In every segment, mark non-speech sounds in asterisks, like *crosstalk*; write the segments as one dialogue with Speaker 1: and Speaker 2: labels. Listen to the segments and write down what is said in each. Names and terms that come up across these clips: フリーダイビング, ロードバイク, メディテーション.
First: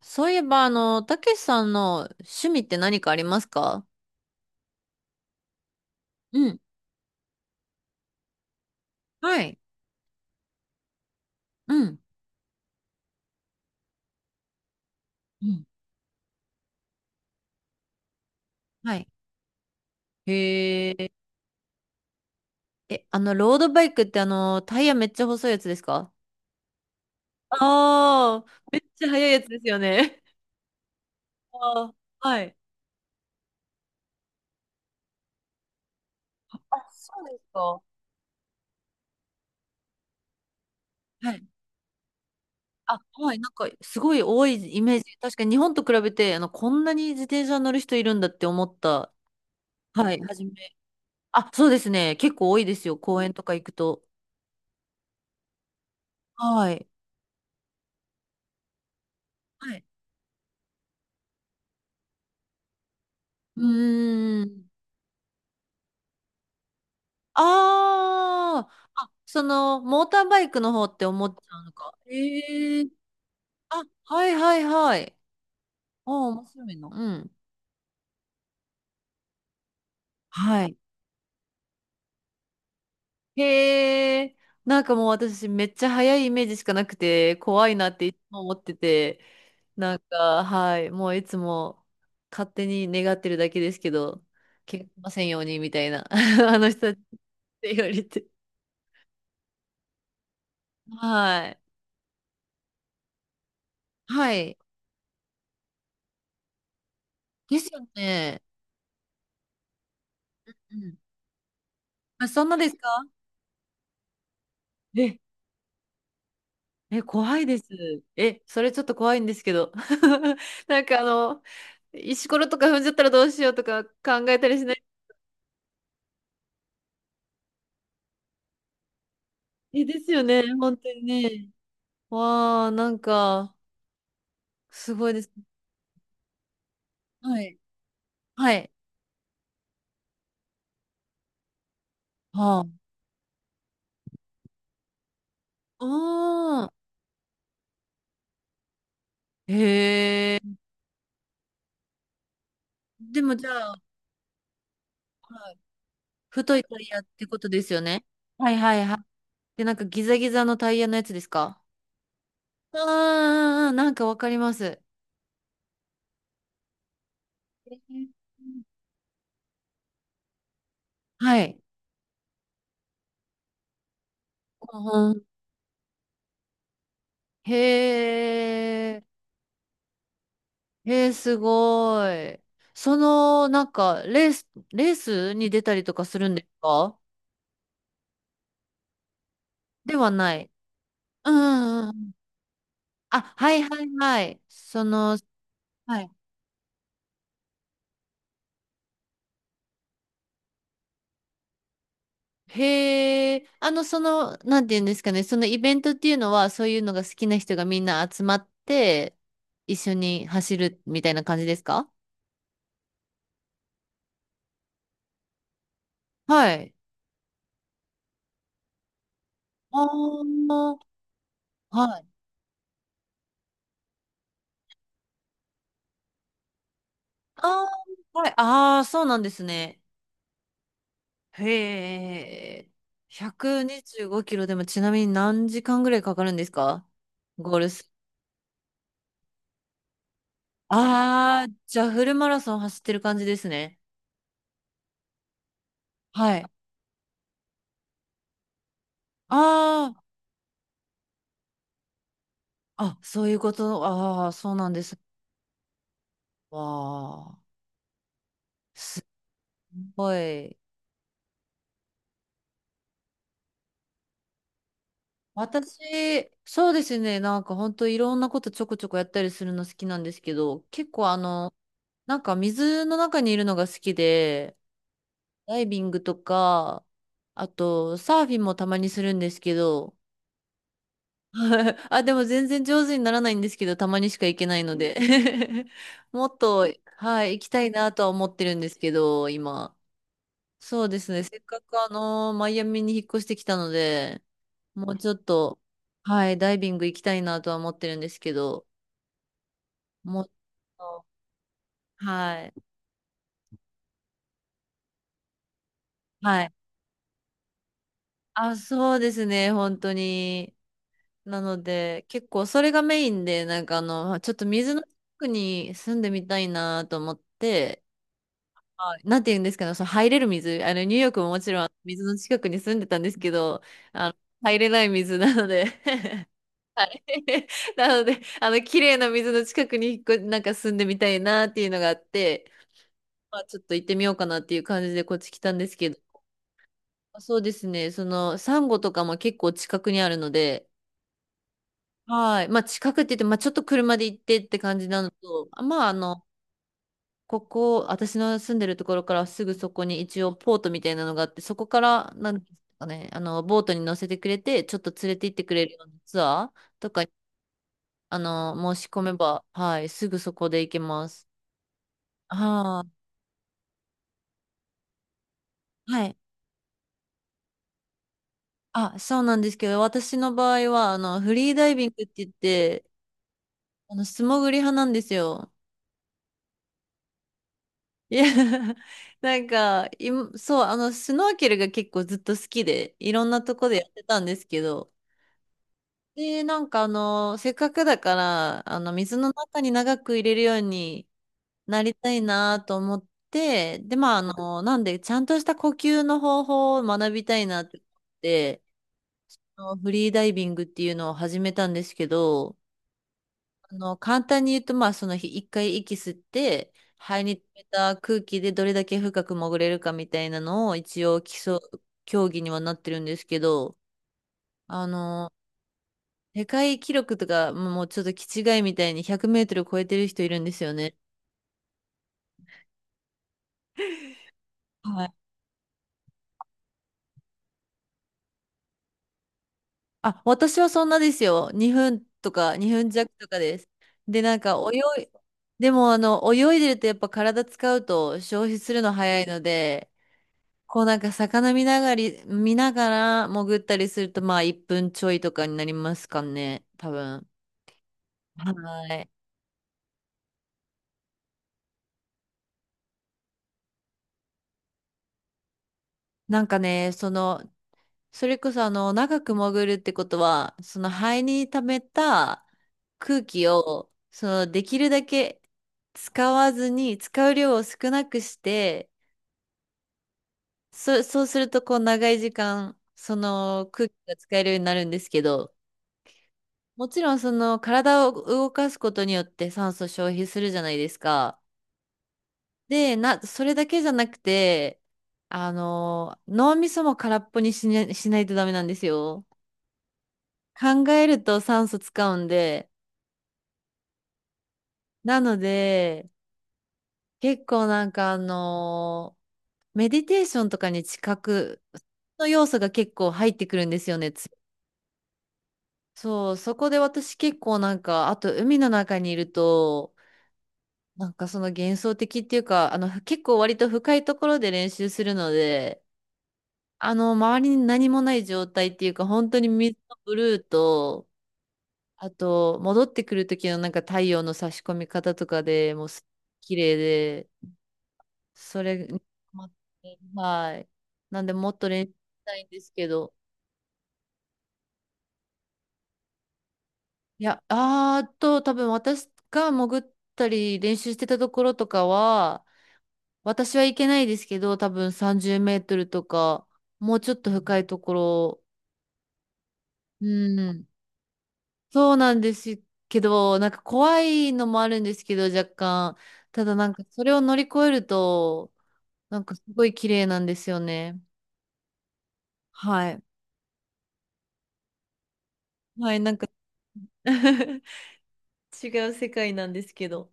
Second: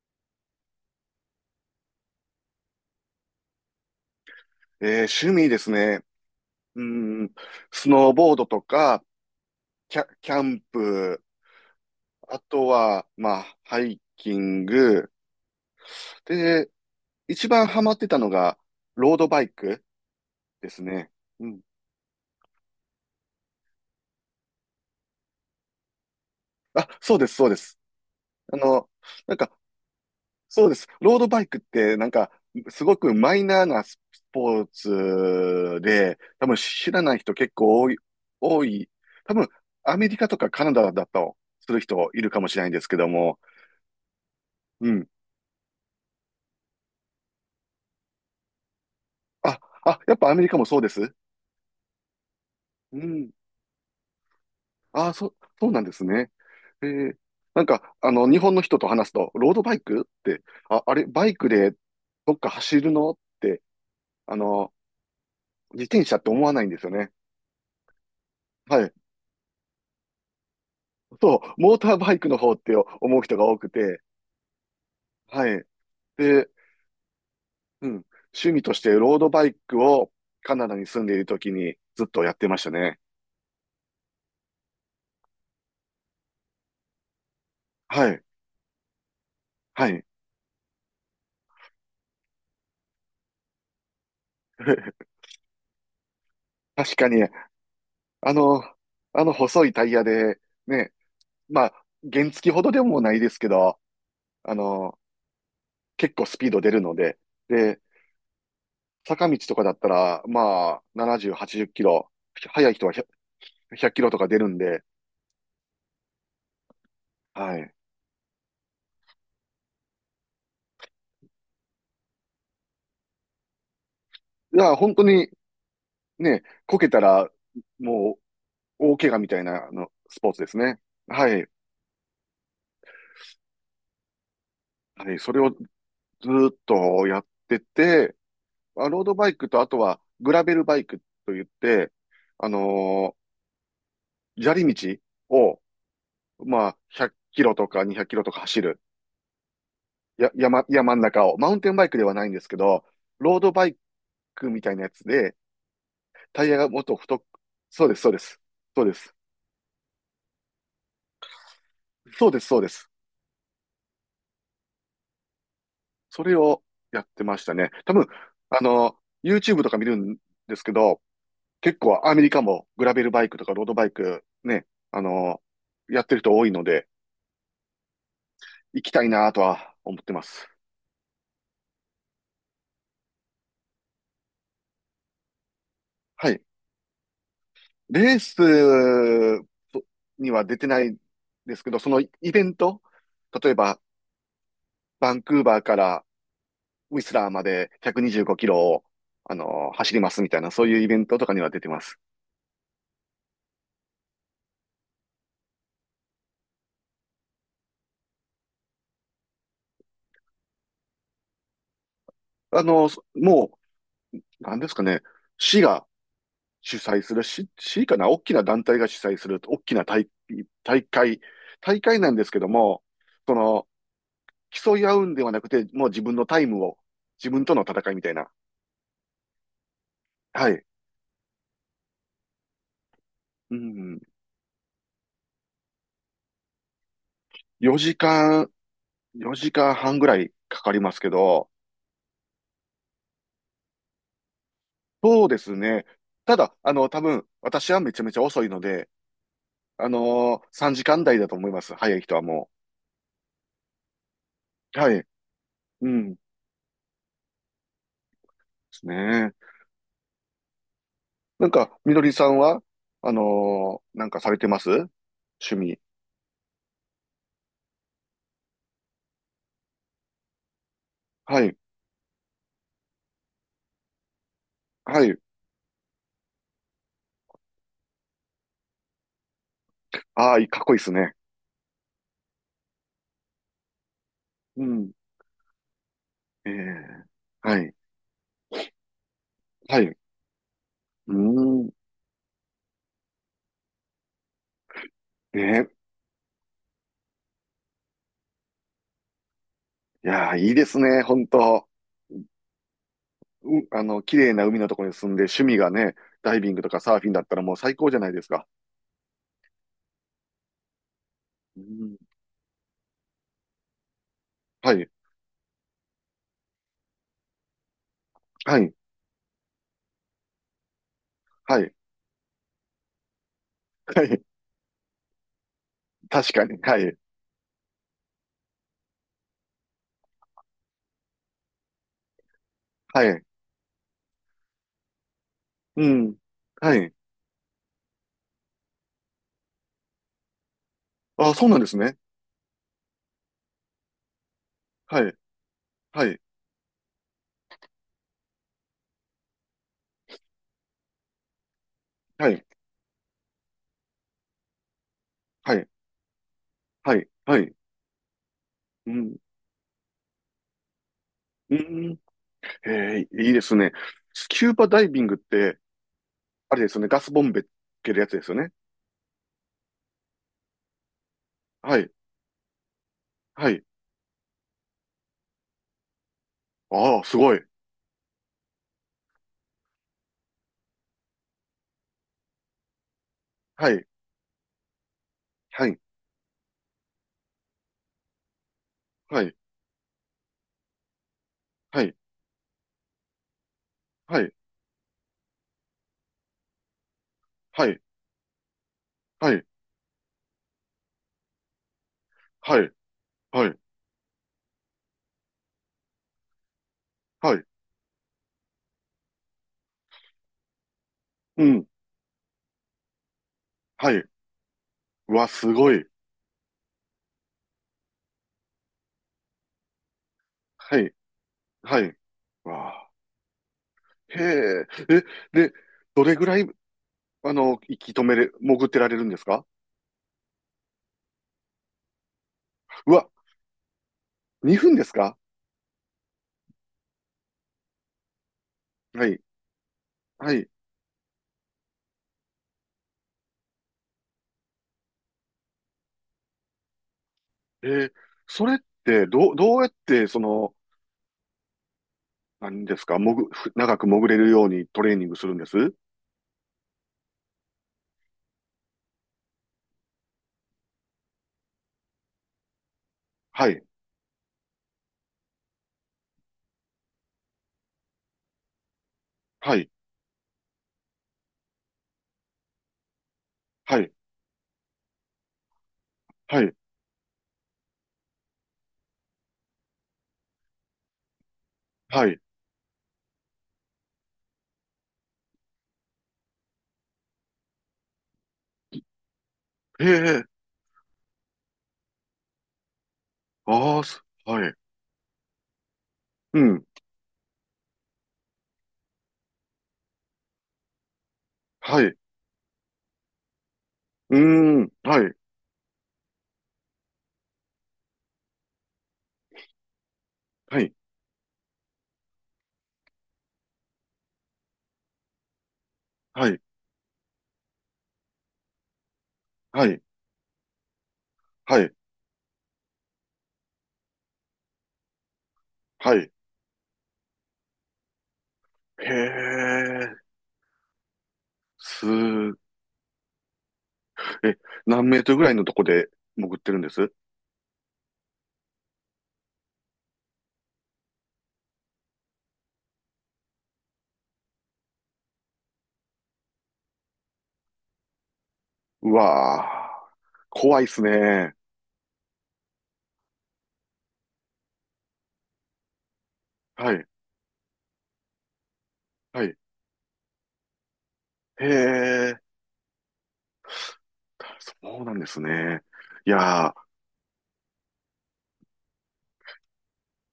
Speaker 1: そういえば、たけしさんの趣味って何かありますか？
Speaker 2: 趣味ですね。
Speaker 1: うん。
Speaker 2: うん、スノーボードとか、
Speaker 1: はい。
Speaker 2: キャンプ、
Speaker 1: うん。
Speaker 2: あとは、まあ、ハイキング。
Speaker 1: うん。
Speaker 2: で、一番ハマってたのが、
Speaker 1: はい。
Speaker 2: ロードバイクです
Speaker 1: へえ。
Speaker 2: ね。うん。
Speaker 1: え、ロードバイクってタイヤめっちゃ細いやつですか？
Speaker 2: あ、そうです、そうです。
Speaker 1: ああー、
Speaker 2: あ
Speaker 1: めっ
Speaker 2: の、
Speaker 1: ちゃ速い
Speaker 2: なん
Speaker 1: やつ
Speaker 2: か、
Speaker 1: ですよね。
Speaker 2: そうです。ロードバイクっ
Speaker 1: あー。
Speaker 2: て、
Speaker 1: はい。
Speaker 2: すごくマイナーなスポーツで、多分
Speaker 1: あ、
Speaker 2: 知ら
Speaker 1: そ
Speaker 2: ない
Speaker 1: う
Speaker 2: 人
Speaker 1: です
Speaker 2: 結
Speaker 1: か。
Speaker 2: 構多い。多分、アメリカとかカナダだ
Speaker 1: は
Speaker 2: と
Speaker 1: い。
Speaker 2: する人いるかもしれないんですけ
Speaker 1: あ、
Speaker 2: ど
Speaker 1: はい。
Speaker 2: も、
Speaker 1: なんか、すごい多いイ
Speaker 2: う
Speaker 1: メー
Speaker 2: ん。
Speaker 1: ジ。確かに日本と比べて、こんなに自転車乗る人いるんだって思った。
Speaker 2: あ、あ、
Speaker 1: は
Speaker 2: やっ
Speaker 1: い。
Speaker 2: ぱ
Speaker 1: は
Speaker 2: アメ
Speaker 1: じ
Speaker 2: リ
Speaker 1: め。
Speaker 2: カもそうです。
Speaker 1: あ、そうですね。結構多いですよ。
Speaker 2: う
Speaker 1: 公
Speaker 2: ん。
Speaker 1: 園とか行くと。
Speaker 2: あ、そうなんですね。
Speaker 1: はい。
Speaker 2: えー日本の人と話すと、ロード
Speaker 1: は
Speaker 2: バイ
Speaker 1: い。
Speaker 2: クって、あ、あれ、バイクでどっか走るのっ
Speaker 1: う
Speaker 2: て、あ
Speaker 1: ーん。
Speaker 2: の、自転車って思わないんですよね。
Speaker 1: ああ、
Speaker 2: はい。
Speaker 1: あ、その、モーターバイクの方って思っち
Speaker 2: そ
Speaker 1: ゃ
Speaker 2: う、
Speaker 1: うの
Speaker 2: モータ
Speaker 1: か。
Speaker 2: ーバイクの方って
Speaker 1: ええ。
Speaker 2: 思う人が多く
Speaker 1: あ、
Speaker 2: て、
Speaker 1: はいはいはい。
Speaker 2: はい。
Speaker 1: あ、面
Speaker 2: で、
Speaker 1: 白いの。うん。
Speaker 2: うん。趣味としてロードバイクをカ
Speaker 1: は
Speaker 2: ナ
Speaker 1: い。
Speaker 2: ダに住んでいる時にずっとやってましたね。
Speaker 1: へえ、なんかもう私めっちゃ速いイメージしかなくて、怖いなって
Speaker 2: は
Speaker 1: いつ
Speaker 2: い。
Speaker 1: も思ってて、
Speaker 2: は
Speaker 1: なん
Speaker 2: い。
Speaker 1: か、はい、もういつも勝手に願ってるだけですけど、怪我し
Speaker 2: *laughs*
Speaker 1: ませんようにみたいな、*laughs* あの人た
Speaker 2: 確
Speaker 1: ちっ
Speaker 2: かに、
Speaker 1: て言われて。
Speaker 2: あの、あの細いタイヤで、ね、
Speaker 1: はい。
Speaker 2: まあ、原付ほどでもないですけど、
Speaker 1: は
Speaker 2: あ
Speaker 1: い。
Speaker 2: の、結構スピード出るので、
Speaker 1: です
Speaker 2: で、
Speaker 1: よね。
Speaker 2: 坂道とかだったら、まあ、70、80キロ、
Speaker 1: あ、そんなで
Speaker 2: 速い
Speaker 1: す
Speaker 2: 人は
Speaker 1: か？
Speaker 2: 100、ひゃっキロとか出るんで、
Speaker 1: え、え、怖いで
Speaker 2: は
Speaker 1: す。
Speaker 2: い。
Speaker 1: え、それちょっと怖いんですけど。*laughs* なんか石ころとか踏んじゃったらどうしようとか考えた
Speaker 2: い
Speaker 1: りしな
Speaker 2: や、
Speaker 1: い。
Speaker 2: 本当にね、こけたら、もう、大怪我みたいなあ
Speaker 1: え、
Speaker 2: の
Speaker 1: です
Speaker 2: ス
Speaker 1: よ
Speaker 2: ポーツ
Speaker 1: ね、
Speaker 2: です
Speaker 1: 本
Speaker 2: ね。
Speaker 1: 当に
Speaker 2: はい。
Speaker 1: ね。わあ、なんか、すご
Speaker 2: は
Speaker 1: い
Speaker 2: い。
Speaker 1: です。
Speaker 2: それをずーっとやっ
Speaker 1: はい。
Speaker 2: てて、
Speaker 1: はい。
Speaker 2: まあロードバイクと、あとは、グラベルバイクといって、あ
Speaker 1: はあ。
Speaker 2: の砂利道を、
Speaker 1: あ
Speaker 2: ま
Speaker 1: あ。
Speaker 2: あ、100キロとか200キロとか走る。
Speaker 1: へえ。
Speaker 2: 山ん中を、マウンテンバイクではないんですけど、
Speaker 1: でも
Speaker 2: ロー
Speaker 1: じゃ
Speaker 2: ドバ
Speaker 1: あ、
Speaker 2: イクみたいなやつで、
Speaker 1: はい、
Speaker 2: タイヤ
Speaker 1: 太い
Speaker 2: が
Speaker 1: タ
Speaker 2: もっ
Speaker 1: イ
Speaker 2: と
Speaker 1: ヤっ
Speaker 2: 太く、
Speaker 1: てことですよ
Speaker 2: そうです、
Speaker 1: ね。
Speaker 2: そうです。
Speaker 1: はいは
Speaker 2: そう
Speaker 1: い
Speaker 2: で
Speaker 1: はい。
Speaker 2: す。
Speaker 1: で、なんかギザギザのタイヤのやつですか？
Speaker 2: そうです、そうです。
Speaker 1: ああー、なんかわかります。
Speaker 2: それをやってましたね。
Speaker 1: え
Speaker 2: 多分、
Speaker 1: ー
Speaker 2: あの、YouTube とか見るんですけど、
Speaker 1: はい。
Speaker 2: 結構アメリカもグラベルバイクとかロードバイクね、あ
Speaker 1: うん。
Speaker 2: の、やってる人多いので、
Speaker 1: へ
Speaker 2: 行きた
Speaker 1: え、
Speaker 2: いなとは思ってます。
Speaker 1: へえ、すごい。なんか、レースに出たりとかする
Speaker 2: は
Speaker 1: んで
Speaker 2: い。
Speaker 1: すか？
Speaker 2: レース
Speaker 1: では
Speaker 2: に
Speaker 1: な
Speaker 2: は
Speaker 1: い。
Speaker 2: 出てない
Speaker 1: うん
Speaker 2: ですけど、
Speaker 1: うん
Speaker 2: そ
Speaker 1: う
Speaker 2: のイ
Speaker 1: ん。
Speaker 2: ベント、
Speaker 1: あ、
Speaker 2: 例
Speaker 1: は
Speaker 2: え
Speaker 1: い
Speaker 2: ば
Speaker 1: はいはい。
Speaker 2: バンクーバーか
Speaker 1: は
Speaker 2: ら
Speaker 1: い。
Speaker 2: ウィスラーまで125キロを、走りますみたいな、そういうイベントとかには出てます。
Speaker 1: へえ、なんて言うんですかね、そのイベントっていうのは、そういうのが好きな人がみんな集まって、一緒に走るみたいな感じですか？
Speaker 2: あの、もう、なんですかね、市が
Speaker 1: はい。
Speaker 2: 主催する、市かな、大きな団体が主催する、大き
Speaker 1: あ
Speaker 2: な
Speaker 1: あ、
Speaker 2: 大会、大
Speaker 1: は
Speaker 2: 会
Speaker 1: い。
Speaker 2: なんですけども、その、競い合うんではなくて、もう自分のタイムを、自分との
Speaker 1: あ
Speaker 2: 戦いみたい
Speaker 1: あ、は
Speaker 2: な。
Speaker 1: い。ああ、そうなんですね。
Speaker 2: はい。
Speaker 1: へえ。
Speaker 2: う
Speaker 1: 125
Speaker 2: ん。
Speaker 1: キロでもちなみに何時間ぐらいかかるんですか？ゴールス。
Speaker 2: 4時間、4時間半ぐらいかかりますけ
Speaker 1: あ
Speaker 2: ど、
Speaker 1: あ、じゃあフルマラソン走ってる感じですね。
Speaker 2: そうですね。た
Speaker 1: はい。あ
Speaker 2: だ、多分、私はめちゃめちゃ遅いので、
Speaker 1: あ、
Speaker 2: 3時間台だと思います。早い人はも
Speaker 1: あ、そういうこと。ああ、そうなん
Speaker 2: う。
Speaker 1: で
Speaker 2: は
Speaker 1: す。
Speaker 2: い。うん。で
Speaker 1: わあ、
Speaker 2: す
Speaker 1: す
Speaker 2: ね。
Speaker 1: ごい。
Speaker 2: みのりさんは、なんかされてます趣味。
Speaker 1: 私、そうですね。なんか本当いろんなことちょこちょこやったりするの好きなんですけど、結構
Speaker 2: はい。
Speaker 1: なんか水の中にいるのが好きで、
Speaker 2: はい。
Speaker 1: ダイビングとか、あと、サーフィンもたまにするんですけど、
Speaker 2: ああ、かっこいいですね。
Speaker 1: *laughs* あ、でも全然上手にならないんですけど、たまにしか行けない
Speaker 2: う
Speaker 1: の
Speaker 2: ん。
Speaker 1: で *laughs* もっ
Speaker 2: え
Speaker 1: と、
Speaker 2: え
Speaker 1: はい、行き
Speaker 2: は
Speaker 1: たい
Speaker 2: い。
Speaker 1: なとは思ってるんですけど、今。
Speaker 2: はい。う
Speaker 1: そうです
Speaker 2: ー
Speaker 1: ね、せっか
Speaker 2: ん。
Speaker 1: くマイアミに引っ越してきたので、もうちょっと、
Speaker 2: ね。
Speaker 1: はい、ダイビング行きたいなとは思ってるんですけど、
Speaker 2: い
Speaker 1: もう、
Speaker 2: やー、いいですね。本当。
Speaker 1: はい、
Speaker 2: 綺麗な海のところに住んで、趣味がね、ダイ
Speaker 1: は
Speaker 2: ビ
Speaker 1: い。
Speaker 2: ングとかサーフィンだったらもう最高じゃないですか。
Speaker 1: あ、そうですね、本当に。な
Speaker 2: う
Speaker 1: の
Speaker 2: ん。
Speaker 1: で、結構それがメインで、なんかちょっと
Speaker 2: は
Speaker 1: 水の
Speaker 2: い。
Speaker 1: 近くに住んでみたいなと思って、
Speaker 2: はい。
Speaker 1: はい。なんて言うんですかね、その入れる水、ニューヨークももち
Speaker 2: は
Speaker 1: ろん
Speaker 2: い。
Speaker 1: 水の近くに住んでたんですけど、
Speaker 2: は
Speaker 1: あの、
Speaker 2: い。
Speaker 1: 入れない水なので
Speaker 2: 確かに。はい。
Speaker 1: *laughs* なので、綺麗な水の近くに引っ越なんか住んでみたいなっていうのがあって、
Speaker 2: はい。
Speaker 1: まあ、ちょっと行ってみようかなっていう感じでこっち来たんです
Speaker 2: う
Speaker 1: けど、
Speaker 2: ん。はい。
Speaker 1: そうですね、サンゴとかも結構近くにあるので、
Speaker 2: あ、そうなんですね。
Speaker 1: はい。まあ、近くって言って、まあ、ちょっと車で行ってって感じ
Speaker 2: は
Speaker 1: なの
Speaker 2: い、
Speaker 1: と、あ、まあ、
Speaker 2: はい、
Speaker 1: ここ、私の住んでるところからすぐそこに一応ポートみたいなのがあって、そこから、
Speaker 2: は
Speaker 1: なんで
Speaker 2: い、
Speaker 1: すかね、ボートに乗せてくれて、ちょっと連れて行ってく
Speaker 2: は
Speaker 1: れ
Speaker 2: い、
Speaker 1: るようなツアーと
Speaker 2: は
Speaker 1: か、
Speaker 2: い、はい。
Speaker 1: 申し
Speaker 2: う
Speaker 1: 込め
Speaker 2: ん、
Speaker 1: ば、はい、すぐそこで行けます。
Speaker 2: うん。
Speaker 1: は
Speaker 2: いいですね。スキューバダイビングって、
Speaker 1: い。はい。
Speaker 2: あれですよね、ガスボンベつけるやつですよね。
Speaker 1: あ、そうなんですけど、私の場合は、フリーダイ
Speaker 2: は
Speaker 1: ビン
Speaker 2: い、
Speaker 1: グって言って、
Speaker 2: はい。
Speaker 1: 素潜り派なんですよ。
Speaker 2: ああ、すごい。
Speaker 1: いや、*laughs* なんか、そう、スノーケルが結構ずっと好きで、いろんなとこ
Speaker 2: は
Speaker 1: でや
Speaker 2: い、
Speaker 1: ってたんですけど、
Speaker 2: はい、
Speaker 1: で、なんかせっかくだから、水
Speaker 2: は
Speaker 1: の
Speaker 2: い、
Speaker 1: 中に長く入れるようにな
Speaker 2: は
Speaker 1: り
Speaker 2: い、
Speaker 1: たいなと思って、で、まあ、
Speaker 2: はい、
Speaker 1: なんで、ちゃんとした呼吸の方法を学びたいなっ
Speaker 2: は
Speaker 1: て
Speaker 2: い、
Speaker 1: 思って、
Speaker 2: はい、
Speaker 1: あのフリーダイビングっていうのを始めたんですけど、
Speaker 2: はい、はい、
Speaker 1: 簡単に言うと、まあ、その日1回息吸って、肺
Speaker 2: は
Speaker 1: に溜
Speaker 2: い、
Speaker 1: めた空気でどれだけ深く潜れるかみたいなのを一応基
Speaker 2: う
Speaker 1: 礎、
Speaker 2: ん、
Speaker 1: 競技にはなってるんですけど、
Speaker 2: はい。
Speaker 1: あ
Speaker 2: うわ、
Speaker 1: の、
Speaker 2: すごい。
Speaker 1: 世界記録とか、もうちょっと気違いみたいに100メートル超えてる人いるんですよ
Speaker 2: は
Speaker 1: ね。
Speaker 2: い、はい。わあ、へえ。
Speaker 1: は
Speaker 2: え、
Speaker 1: い。
Speaker 2: で、どれぐらい、息止めれ、潜ってられるんですか？
Speaker 1: あ、私はそんなですよ。2分とか、2分
Speaker 2: うわ、
Speaker 1: 弱とかです。で、なんか
Speaker 2: 2分です
Speaker 1: 泳い、
Speaker 2: か？
Speaker 1: でも泳いでるとやっぱ体使うと消費するの
Speaker 2: は
Speaker 1: 早
Speaker 2: い、
Speaker 1: いので、
Speaker 2: はい。
Speaker 1: こうなんか魚見ながら潜ったりするとまあ1分ちょいとかになりますかね、多分。
Speaker 2: えーそれっ
Speaker 1: は
Speaker 2: て
Speaker 1: い。
Speaker 2: どうやって何ですか、長く潜れるようにトレーニングするんです？
Speaker 1: なんかね、それこそ長く潜るってことは、その肺に溜めた空気
Speaker 2: はい、
Speaker 1: を、できるだけ使わずに、使う量を少なくして、
Speaker 2: はい、
Speaker 1: そうするとこう長い時間、その
Speaker 2: は
Speaker 1: 空気
Speaker 2: い、
Speaker 1: が使えるようになるんですけど、
Speaker 2: はい、
Speaker 1: もちろんその体を動かすことによって酸素消費するじゃないですか。
Speaker 2: はい。
Speaker 1: で、それだけじゃなくて、脳みそも空っぽにしないとダメなんですよ。
Speaker 2: へえ、
Speaker 1: 考えると酸素使うんで。
Speaker 2: ああ、すはい、
Speaker 1: なので、
Speaker 2: うん、
Speaker 1: 結構なんかメディテーションとかに近く
Speaker 2: はい、う
Speaker 1: の要素が結構入ってくるんですよね。
Speaker 2: ーん、はい、
Speaker 1: そう、そこで私結構なんか、あと海の中にいると、
Speaker 2: はい、
Speaker 1: なんかその幻想的っていうか、結構割と深いところで練習するので、
Speaker 2: はい、
Speaker 1: 周りに何もない状態っていうか、本当に
Speaker 2: は
Speaker 1: 水
Speaker 2: い、
Speaker 1: のブルーと、
Speaker 2: はい、
Speaker 1: あと、戻ってくる時のなんか太陽の差し込み方とかでもう
Speaker 2: は
Speaker 1: す
Speaker 2: い。
Speaker 1: 綺麗で、それ
Speaker 2: へ
Speaker 1: にハマっ
Speaker 2: え、
Speaker 1: て、はい。なんでもっと練
Speaker 2: す
Speaker 1: 習した
Speaker 2: ー、
Speaker 1: いんですけど、
Speaker 2: え、何メートルぐらいのとこで潜ってるんです？
Speaker 1: いや、あーっと、多分私が潜ったり練習してたところとかは、私は行けないですけど、多分30メートルとか、もうちょっと深いところ、
Speaker 2: うわ
Speaker 1: う
Speaker 2: ー怖い
Speaker 1: ん、
Speaker 2: っすね。
Speaker 1: そうなんですけど、なんか怖いのもあるんですけど、若干。ただな
Speaker 2: は
Speaker 1: んか
Speaker 2: い、
Speaker 1: それを乗り越えると、なん
Speaker 2: は
Speaker 1: か
Speaker 2: い。
Speaker 1: すごい綺麗なんですよね。
Speaker 2: へえ、
Speaker 1: はい。
Speaker 2: そうなんですね。
Speaker 1: はい、
Speaker 2: い
Speaker 1: なんか
Speaker 2: やー、
Speaker 1: *laughs* 違う世界なんですけど。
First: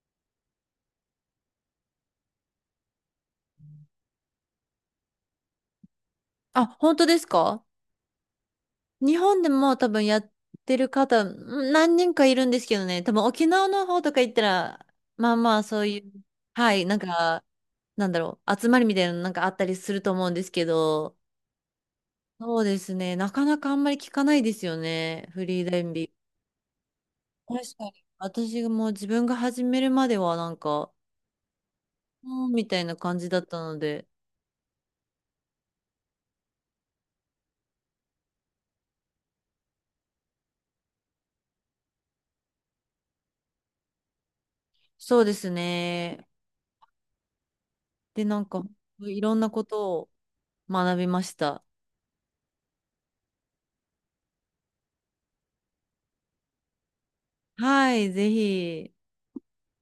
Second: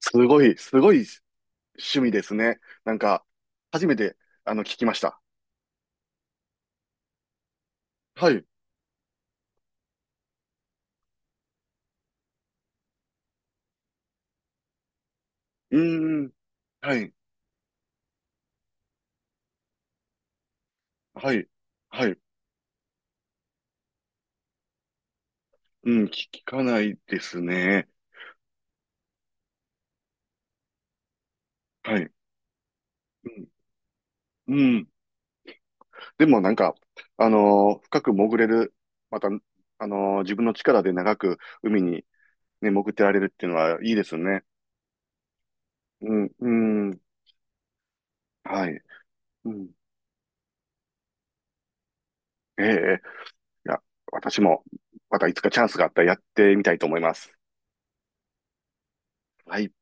Speaker 2: すごい、すごい趣味ですね。なんか、初めて、聞きました。
Speaker 1: あ、本当ですか？
Speaker 2: はい。う
Speaker 1: 日本でも多分やってる方、何人かいるんですけどね、多分沖縄の方とか行ったら、まあまあ
Speaker 2: ー
Speaker 1: そういう、
Speaker 2: ん。
Speaker 1: はい、な
Speaker 2: は
Speaker 1: ん
Speaker 2: い。
Speaker 1: か、なんだろう、集まりみたいなのなんかあったりすると思うんですけど、
Speaker 2: はい。はい。
Speaker 1: そうですね、なかなかあんまり聞かないですよね、フリーレ
Speaker 2: う
Speaker 1: ンビ
Speaker 2: ん、
Speaker 1: ン
Speaker 2: 聞かないです
Speaker 1: グ。確か
Speaker 2: ね。
Speaker 1: に。私がもう自分が始めるまではなんか、
Speaker 2: はい。
Speaker 1: うんみたいな感
Speaker 2: う
Speaker 1: じだっ
Speaker 2: ん。
Speaker 1: たので、
Speaker 2: うん。でも深く潜れる、また、自分の力で長く海にね、潜ってられるっていうのはいいですね。
Speaker 1: そうです
Speaker 2: う
Speaker 1: ね。
Speaker 2: ん、うん。
Speaker 1: で、なんか、
Speaker 2: はい。
Speaker 1: いろん
Speaker 2: う
Speaker 1: なこ
Speaker 2: ん。
Speaker 1: とを学びました。
Speaker 2: ええ、いや、私も、またいつかチャンスがあったらやってみたいと思います。
Speaker 1: はい、ぜひ。
Speaker 2: はい。